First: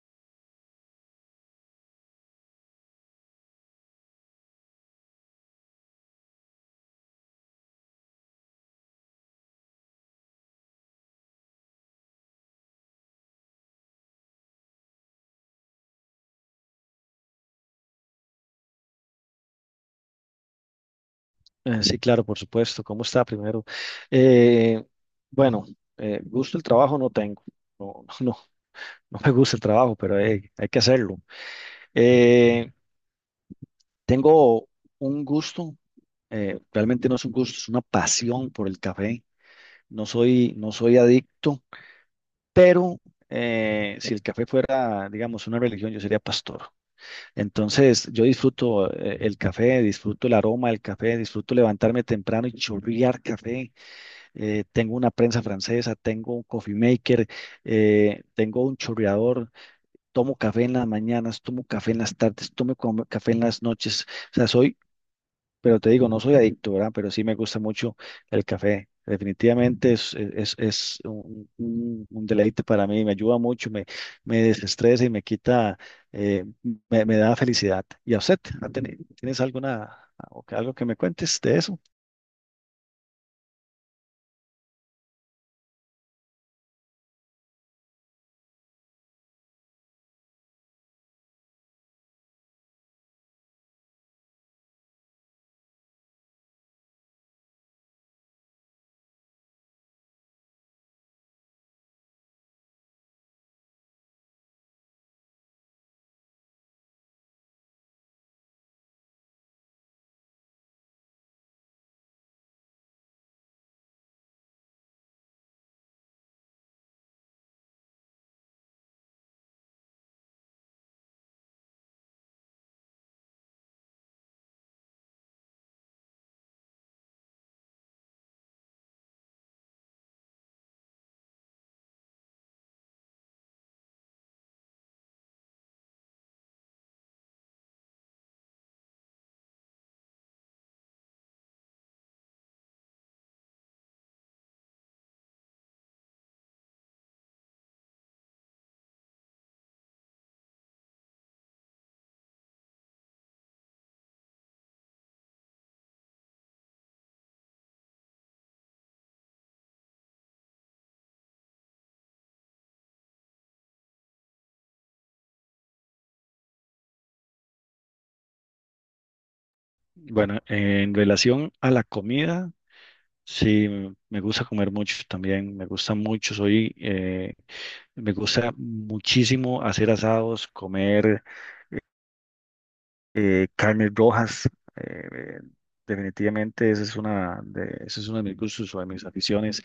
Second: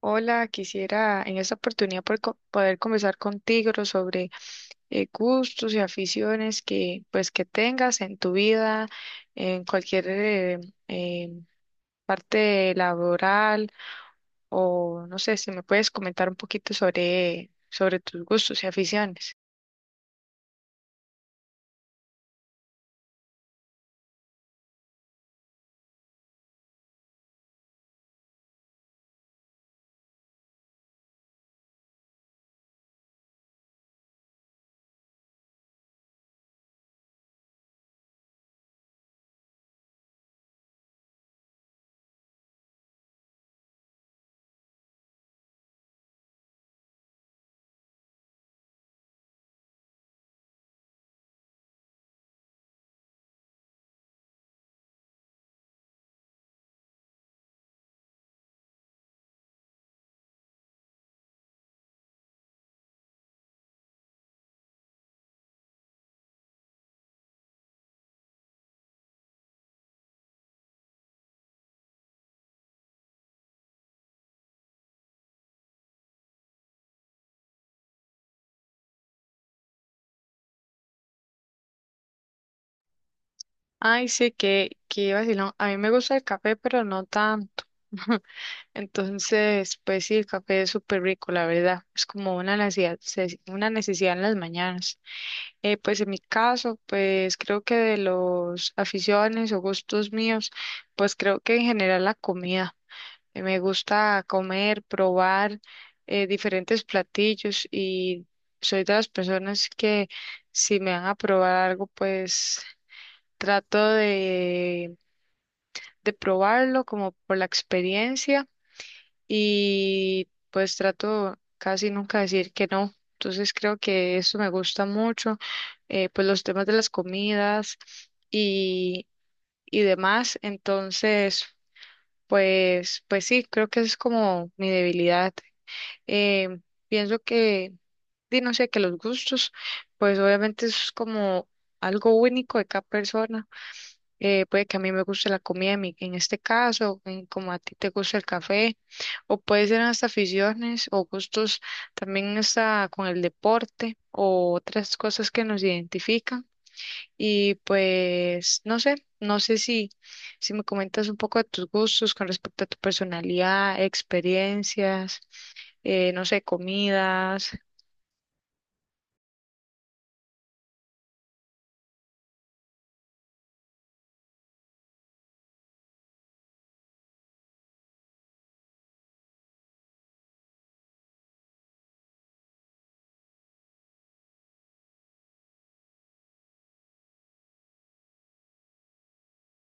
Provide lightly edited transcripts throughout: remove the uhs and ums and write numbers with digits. Hola, quisiera en esta oportunidad poder, poder conversar contigo sobre gustos y aficiones que pues que tengas en tu vida, en cualquier eh, parte laboral, o no sé si me puedes comentar un poquito sobre tus gustos y aficiones. Sí, claro, por supuesto. ¿Cómo está primero? Eh, bueno, gusto el trabajo no tengo. No, no me gusta el trabajo, pero hay que hacerlo. Eh, tengo un gusto, realmente no es un gusto, es una pasión por el café. No soy adicto, pero si el café fuera, digamos, una religión, yo sería pastor. Entonces, yo disfruto el café, disfruto el aroma del café, disfruto levantarme temprano y chorrear café. Tengo una prensa francesa, tengo un coffee maker, tengo un chorreador, tomo café en las mañanas, tomo café en las tardes, café en las noches. O sea, soy, pero te digo, no soy adicto, ¿verdad? Pero sí me gusta mucho el café. Definitivamente es un, un deleite para mí, me ayuda mucho, me desestresa y me quita, eh, me da felicidad. ¿Y a usted? ¿Tienes alguna, algo que me cuentes de eso? Ay, sí, que vacilón. A mí me gusta el café, pero no tanto. Entonces, pues sí, el café es súper rico, la verdad. Es como una necesidad en las mañanas. Pues en mi caso, pues creo que de los aficiones o gustos míos, pues creo que en general la comida. Me gusta comer, probar diferentes platillos, y soy de las personas que, si me van a probar algo, pues trato de probarlo como por la experiencia, y pues trato casi nunca de decir que no. Entonces creo que eso me gusta mucho, pues los temas de las comidas y, y demás. Entonces, pues, pues sí, creo que esa es como mi debilidad. Eh, Pienso que, di, no sé, que los gustos, pues obviamente eso es como algo único de cada persona. Puede que a mí me guste la comida en, en este caso, en como a ti te gusta el café, o puede ser hasta aficiones o gustos también hasta con el deporte o otras cosas que nos identifican. Y pues no sé, no sé si, si me comentas un poco de tus gustos con respecto a tu personalidad, experiencias, no sé, comidas. Bueno, en relación a la comida. Sí, me gusta comer mucho también, me gusta mucho, me gusta muchísimo hacer asados, comer carnes rojas, eh, eh, definitivamente esa es una de, ese es uno de mis gustos o de mis aficiones.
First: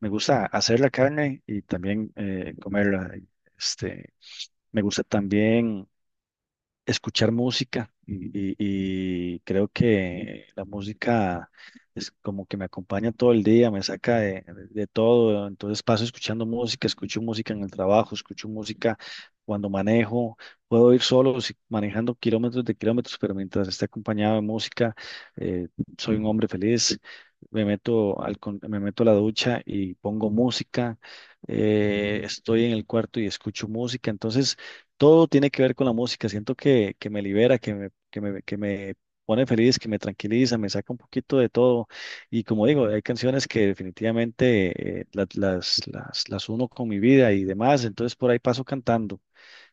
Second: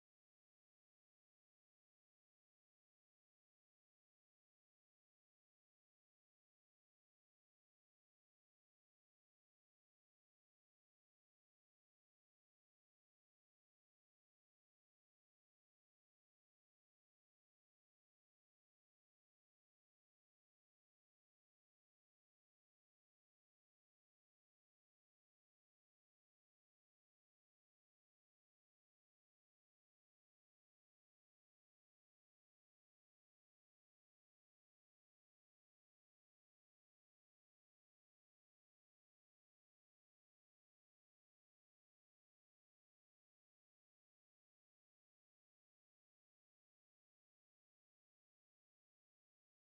Me gusta hacer la carne y también comerla. Este, me gusta también escuchar música y creo que la música es como que me acompaña todo el día, me saca de todo, entonces paso escuchando música, escucho música en el trabajo, escucho música cuando manejo, puedo ir solo si- manejando kilómetros de kilómetros, pero mientras esté acompañado de música, eh, soy un hombre feliz. Me meto a la ducha y pongo música, estoy en el cuarto y escucho música, entonces todo tiene que ver con la música. Siento que me libera, que me pone feliz, que me tranquiliza, me saca un poquito de todo. Y como digo, hay canciones que definitivamente las uno con mi vida y demás. Entonces por ahí paso cantando.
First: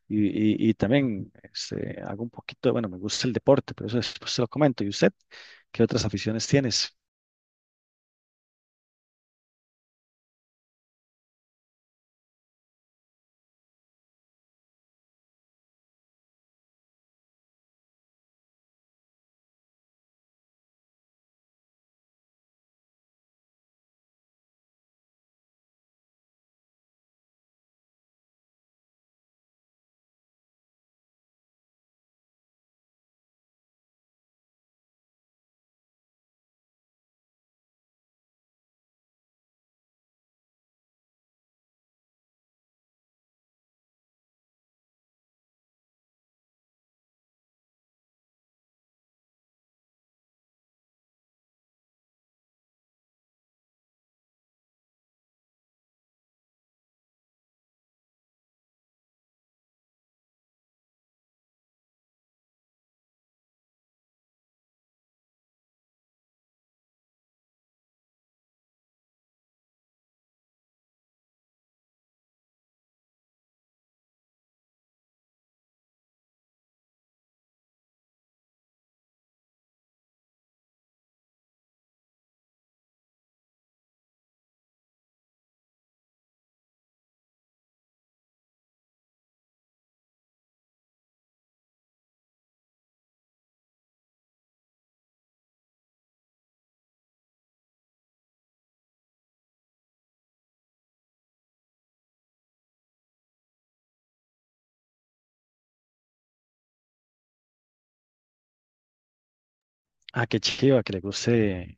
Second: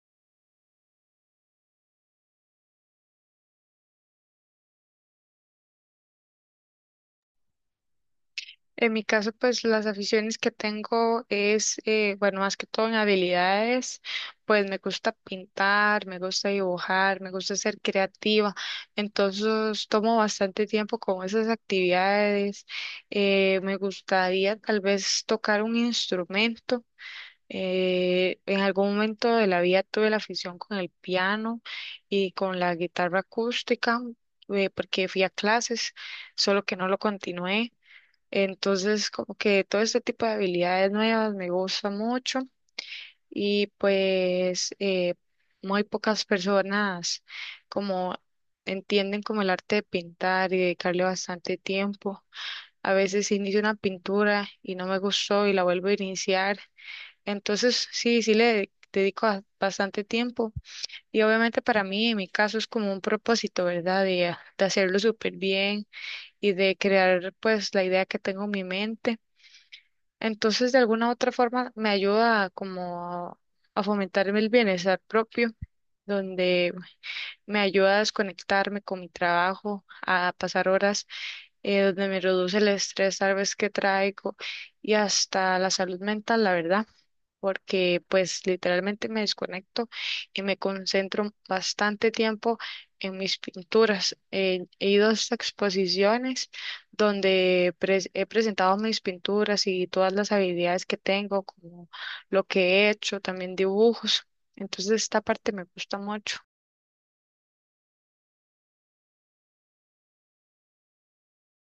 Y, y también este, hago un poquito, de- bueno, me gusta el deporte, pero eso después se lo comento. ¿Y usted qué otras aficiones tienes? En mi caso, pues las aficiones que tengo es, bueno, más que todo en habilidades, pues me gusta pintar, me gusta dibujar, me gusta ser creativa, entonces tomo bastante tiempo con esas actividades. Me gustaría tal vez tocar un instrumento. En algún momento de la vida tuve la afición con el piano y con la guitarra acústica, porque fui a clases, solo que no lo continué. Entonces, como que todo este tipo de habilidades nuevas me gusta mucho, y pues muy pocas personas como entienden como el arte de pintar y dedicarle bastante tiempo. A veces inicio una pintura y no me gustó y la vuelvo a iniciar. Entonces, sí, sí le dedico bastante tiempo, y obviamente para mí, en mi caso, es como un propósito, ¿verdad? De hacerlo súper bien y de crear pues la idea que tengo en mi mente. Entonces, de alguna u otra forma, me ayuda como a, a fomentarme el bienestar propio, donde me ayuda a desconectarme con mi trabajo, a pasar horas, donde me reduce el estrés tal vez que traigo y hasta la salud mental, la verdad, porque pues literalmente me desconecto y me concentro bastante tiempo en mis pinturas. He ido a estas exposiciones donde he presentado mis pinturas y todas las habilidades que tengo, como lo que he hecho, también dibujos. Entonces esta parte me gusta mucho. Ah, qué chiva, que le guste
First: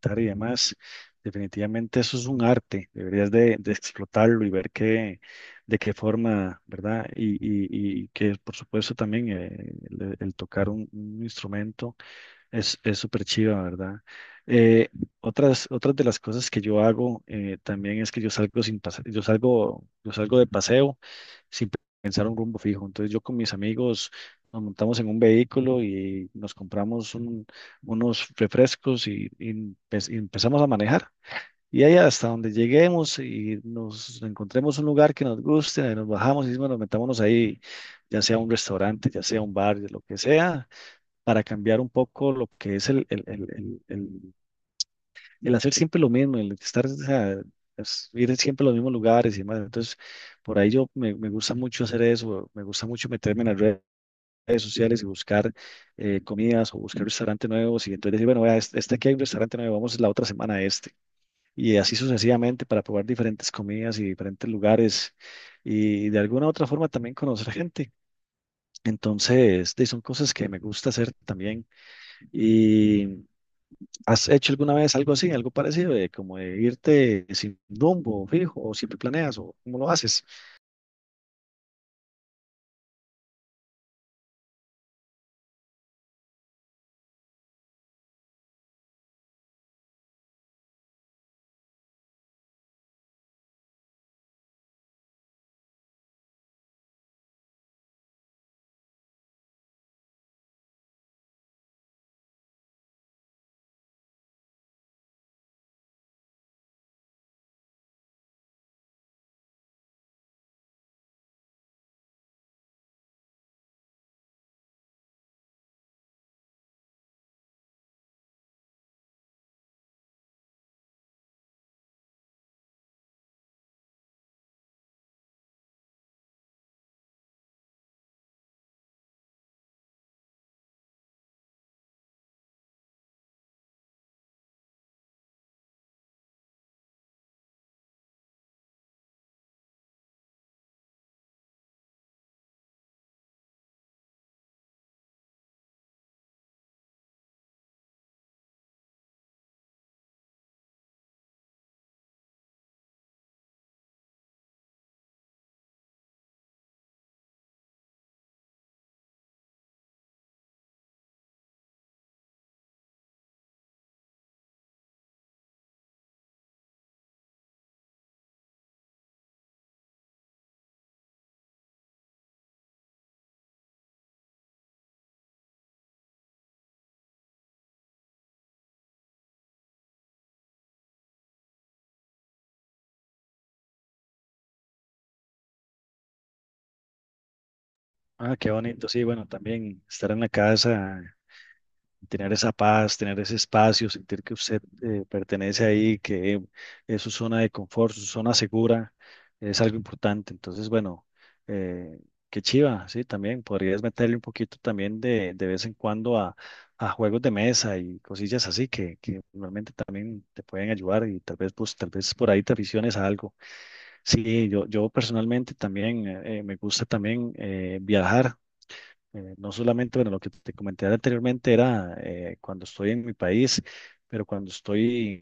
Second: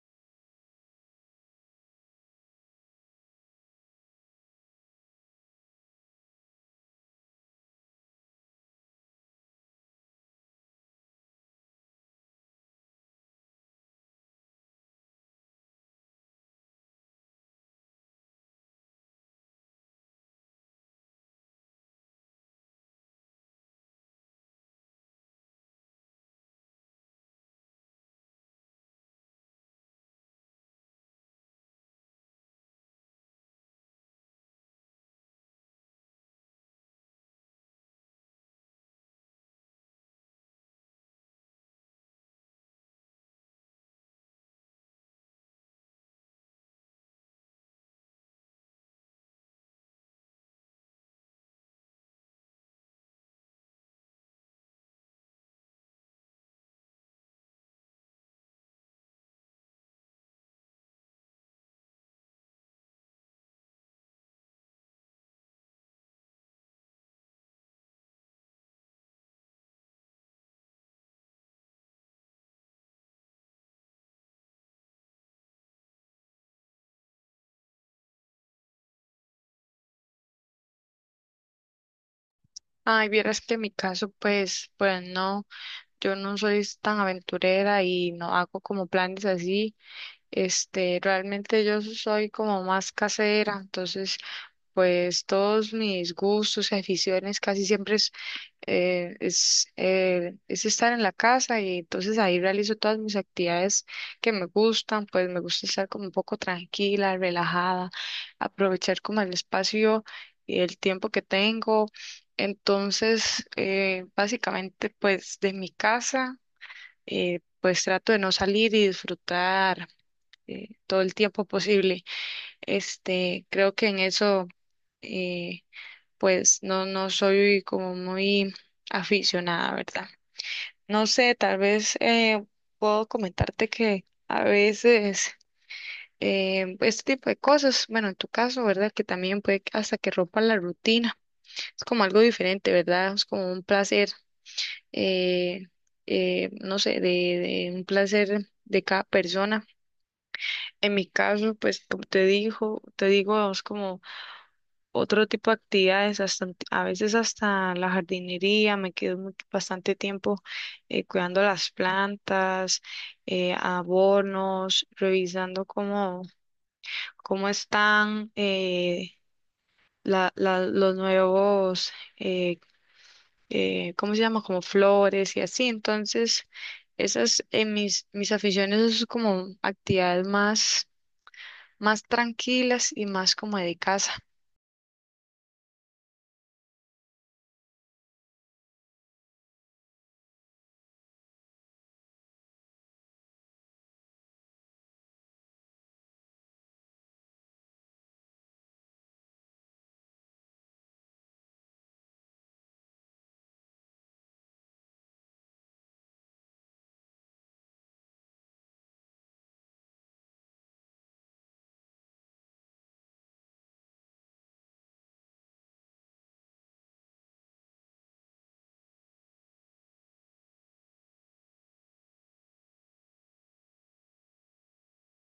pintar y demás. Definitivamente eso es un arte, deberías de explotarlo y ver qué, de qué forma, ¿verdad? Y que por supuesto también el tocar un instrumento es súper chiva, ¿verdad? Eh, Otras de las cosas que yo hago también es que yo salgo de paseo sin pensar un rumbo fijo. Entonces yo con mis amigos nos montamos en un vehículo unos refrescos y, y empezamos a manejar. Y ahí hasta donde lleguemos y nos encontremos un lugar que nos guste, nos bajamos y bueno, metámonos ahí, ya sea un restaurante, ya sea un bar, lo que sea para cambiar un poco lo que es el hacer siempre lo mismo, el estar, o sea, es ir siempre a los mismos lugares y demás. Entonces, por ahí yo me gusta mucho hacer eso, me gusta mucho meterme en las redes sociales y buscar comidas o buscar restaurantes nuevos y entonces decir, bueno, vea, este aquí hay un restaurante nuevo, vamos la otra semana a este y así sucesivamente para probar diferentes comidas y diferentes lugares y de alguna u otra forma también conocer gente. Entonces, son cosas que me gusta hacer también. Y, ¿has hecho alguna vez algo así, algo parecido, de como de irte sin rumbo fijo o siempre planeas o cómo lo haces? Ay, vieras que en mi caso, pues, pues no, yo no soy tan aventurera y no hago como planes así. Este, realmente yo soy como más casera, entonces pues todos mis gustos y aficiones casi siempre es, es estar en la casa, y entonces ahí realizo todas mis actividades que me gustan. Pues me gusta estar como un poco tranquila, relajada, aprovechar como el espacio y el tiempo que tengo. Entonces, básicamente pues de mi casa, pues trato de no salir y disfrutar todo el tiempo posible. Este, creo que en eso, eh, pues no, no soy como muy aficionada, ¿verdad? No sé, tal vez puedo comentarte que a veces este tipo de cosas, bueno, en tu caso, ¿verdad? Que también puede que- hasta que rompa la rutina. Es como algo diferente, ¿verdad? Es como un placer, eh, no sé, de un placer de cada persona. En mi caso, pues como te dijo, te digo, es como otro tipo de actividades, hasta, a veces hasta la jardinería, me quedo bastante tiempo cuidando las plantas, abonos, revisando cómo, cómo están los nuevos, eh, ¿cómo se llama? Como flores y así. Entonces, esas mis, mis aficiones son como actividades más, más tranquilas y más como de casa. Ah, qué bonito, sí, bueno, también estar en la casa, tener esa paz, tener ese espacio, sentir que usted pertenece ahí, que es su zona de confort, su zona segura, es algo importante. Entonces, bueno, eh, qué chiva, sí, también podrías meterle un poquito también de vez en cuando a juegos de mesa y cosillas así que realmente también te pueden ayudar y tal vez, pues, tal vez por ahí te aficiones a algo. Sí, yo personalmente también me gusta también viajar. No solamente, bueno, lo que te comenté anteriormente era cuando estoy en mi país, pero cuando estoy,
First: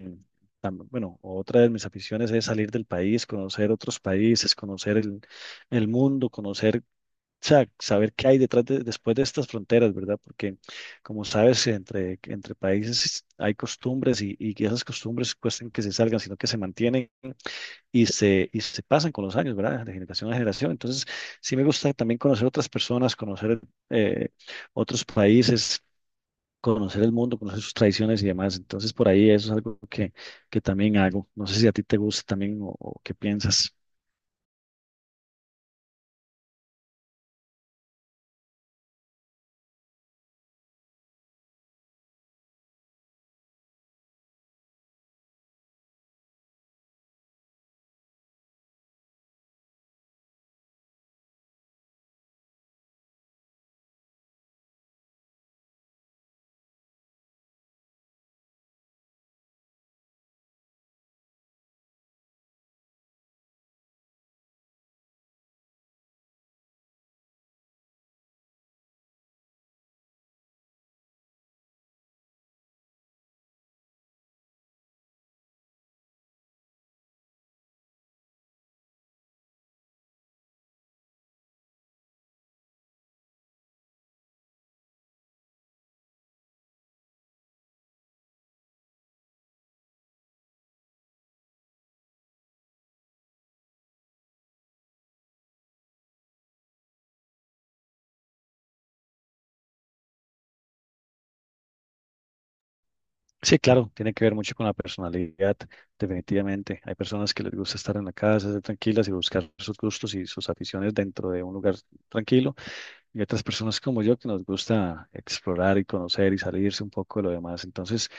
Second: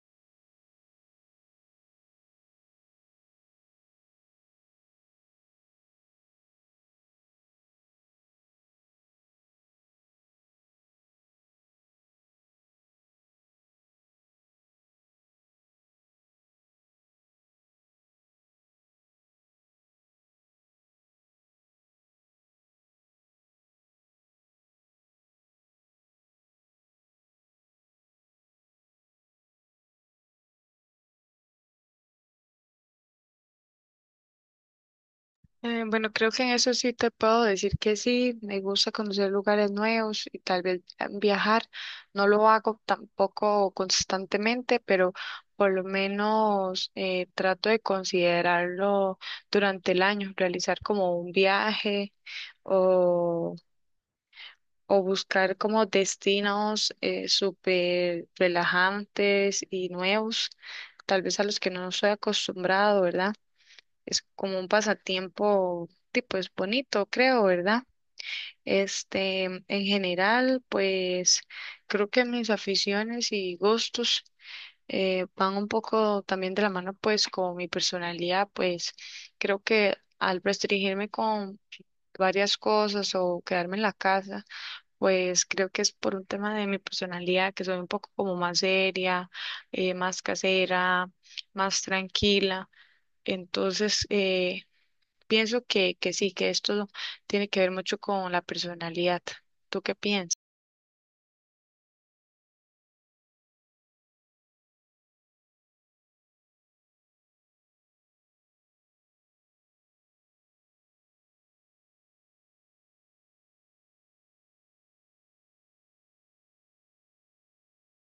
bueno, otra de mis aficiones es salir del país, conocer otros países, conocer el mundo, conocer, o sea, saber qué hay detrás de, después de estas fronteras, ¿verdad? Porque, como sabes, entre países hay costumbres y que esas costumbres cuestan que se salgan, sino que se mantienen y se pasan con los años, ¿verdad? De generación a generación. Entonces, sí me gusta también conocer otras personas, conocer eh, otros países, conocer el mundo, conocer sus tradiciones y demás. Entonces, por ahí eso es algo que también hago. No sé si a ti te gusta también o qué piensas. Bueno, creo que en eso sí te puedo decir que sí, me gusta conocer lugares nuevos y tal vez viajar. No lo hago tampoco constantemente, pero por lo menos trato de considerarlo durante el año, realizar como un viaje o, o buscar como destinos súper relajantes y nuevos, tal vez a los que no soy acostumbrado, ¿verdad? Es como un pasatiempo, tipo, pues bonito, creo, ¿verdad? Este, en general, pues creo que mis aficiones y gustos van un poco también de la mano, pues con mi personalidad. Pues creo que al restringirme con varias cosas o quedarme en la casa, pues creo que es por un tema de mi personalidad, que soy un poco como más seria, más casera, más tranquila. Entonces, pienso que sí, que esto tiene que ver mucho con la personalidad. ¿Tú qué piensas? Sí, claro, tiene que ver mucho con la personalidad, definitivamente. Hay personas que les gusta estar en la casa, ser tranquilas y buscar sus gustos y sus aficiones dentro de un lugar tranquilo. Y otras personas como yo que nos gusta explorar y conocer y salirse un poco de lo demás. Entonces,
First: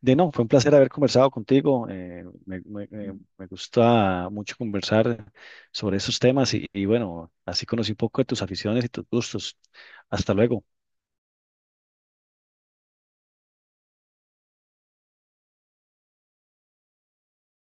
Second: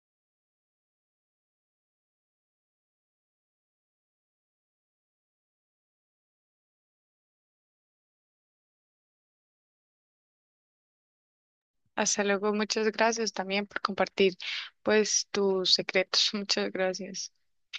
de no, fue un placer haber conversado contigo. Me gusta mucho conversar sobre esos temas y bueno, así conocí un poco de tus aficiones y tus gustos. Hasta luego. Hasta luego, muchas gracias también por compartir pues tus secretos. Muchas gracias.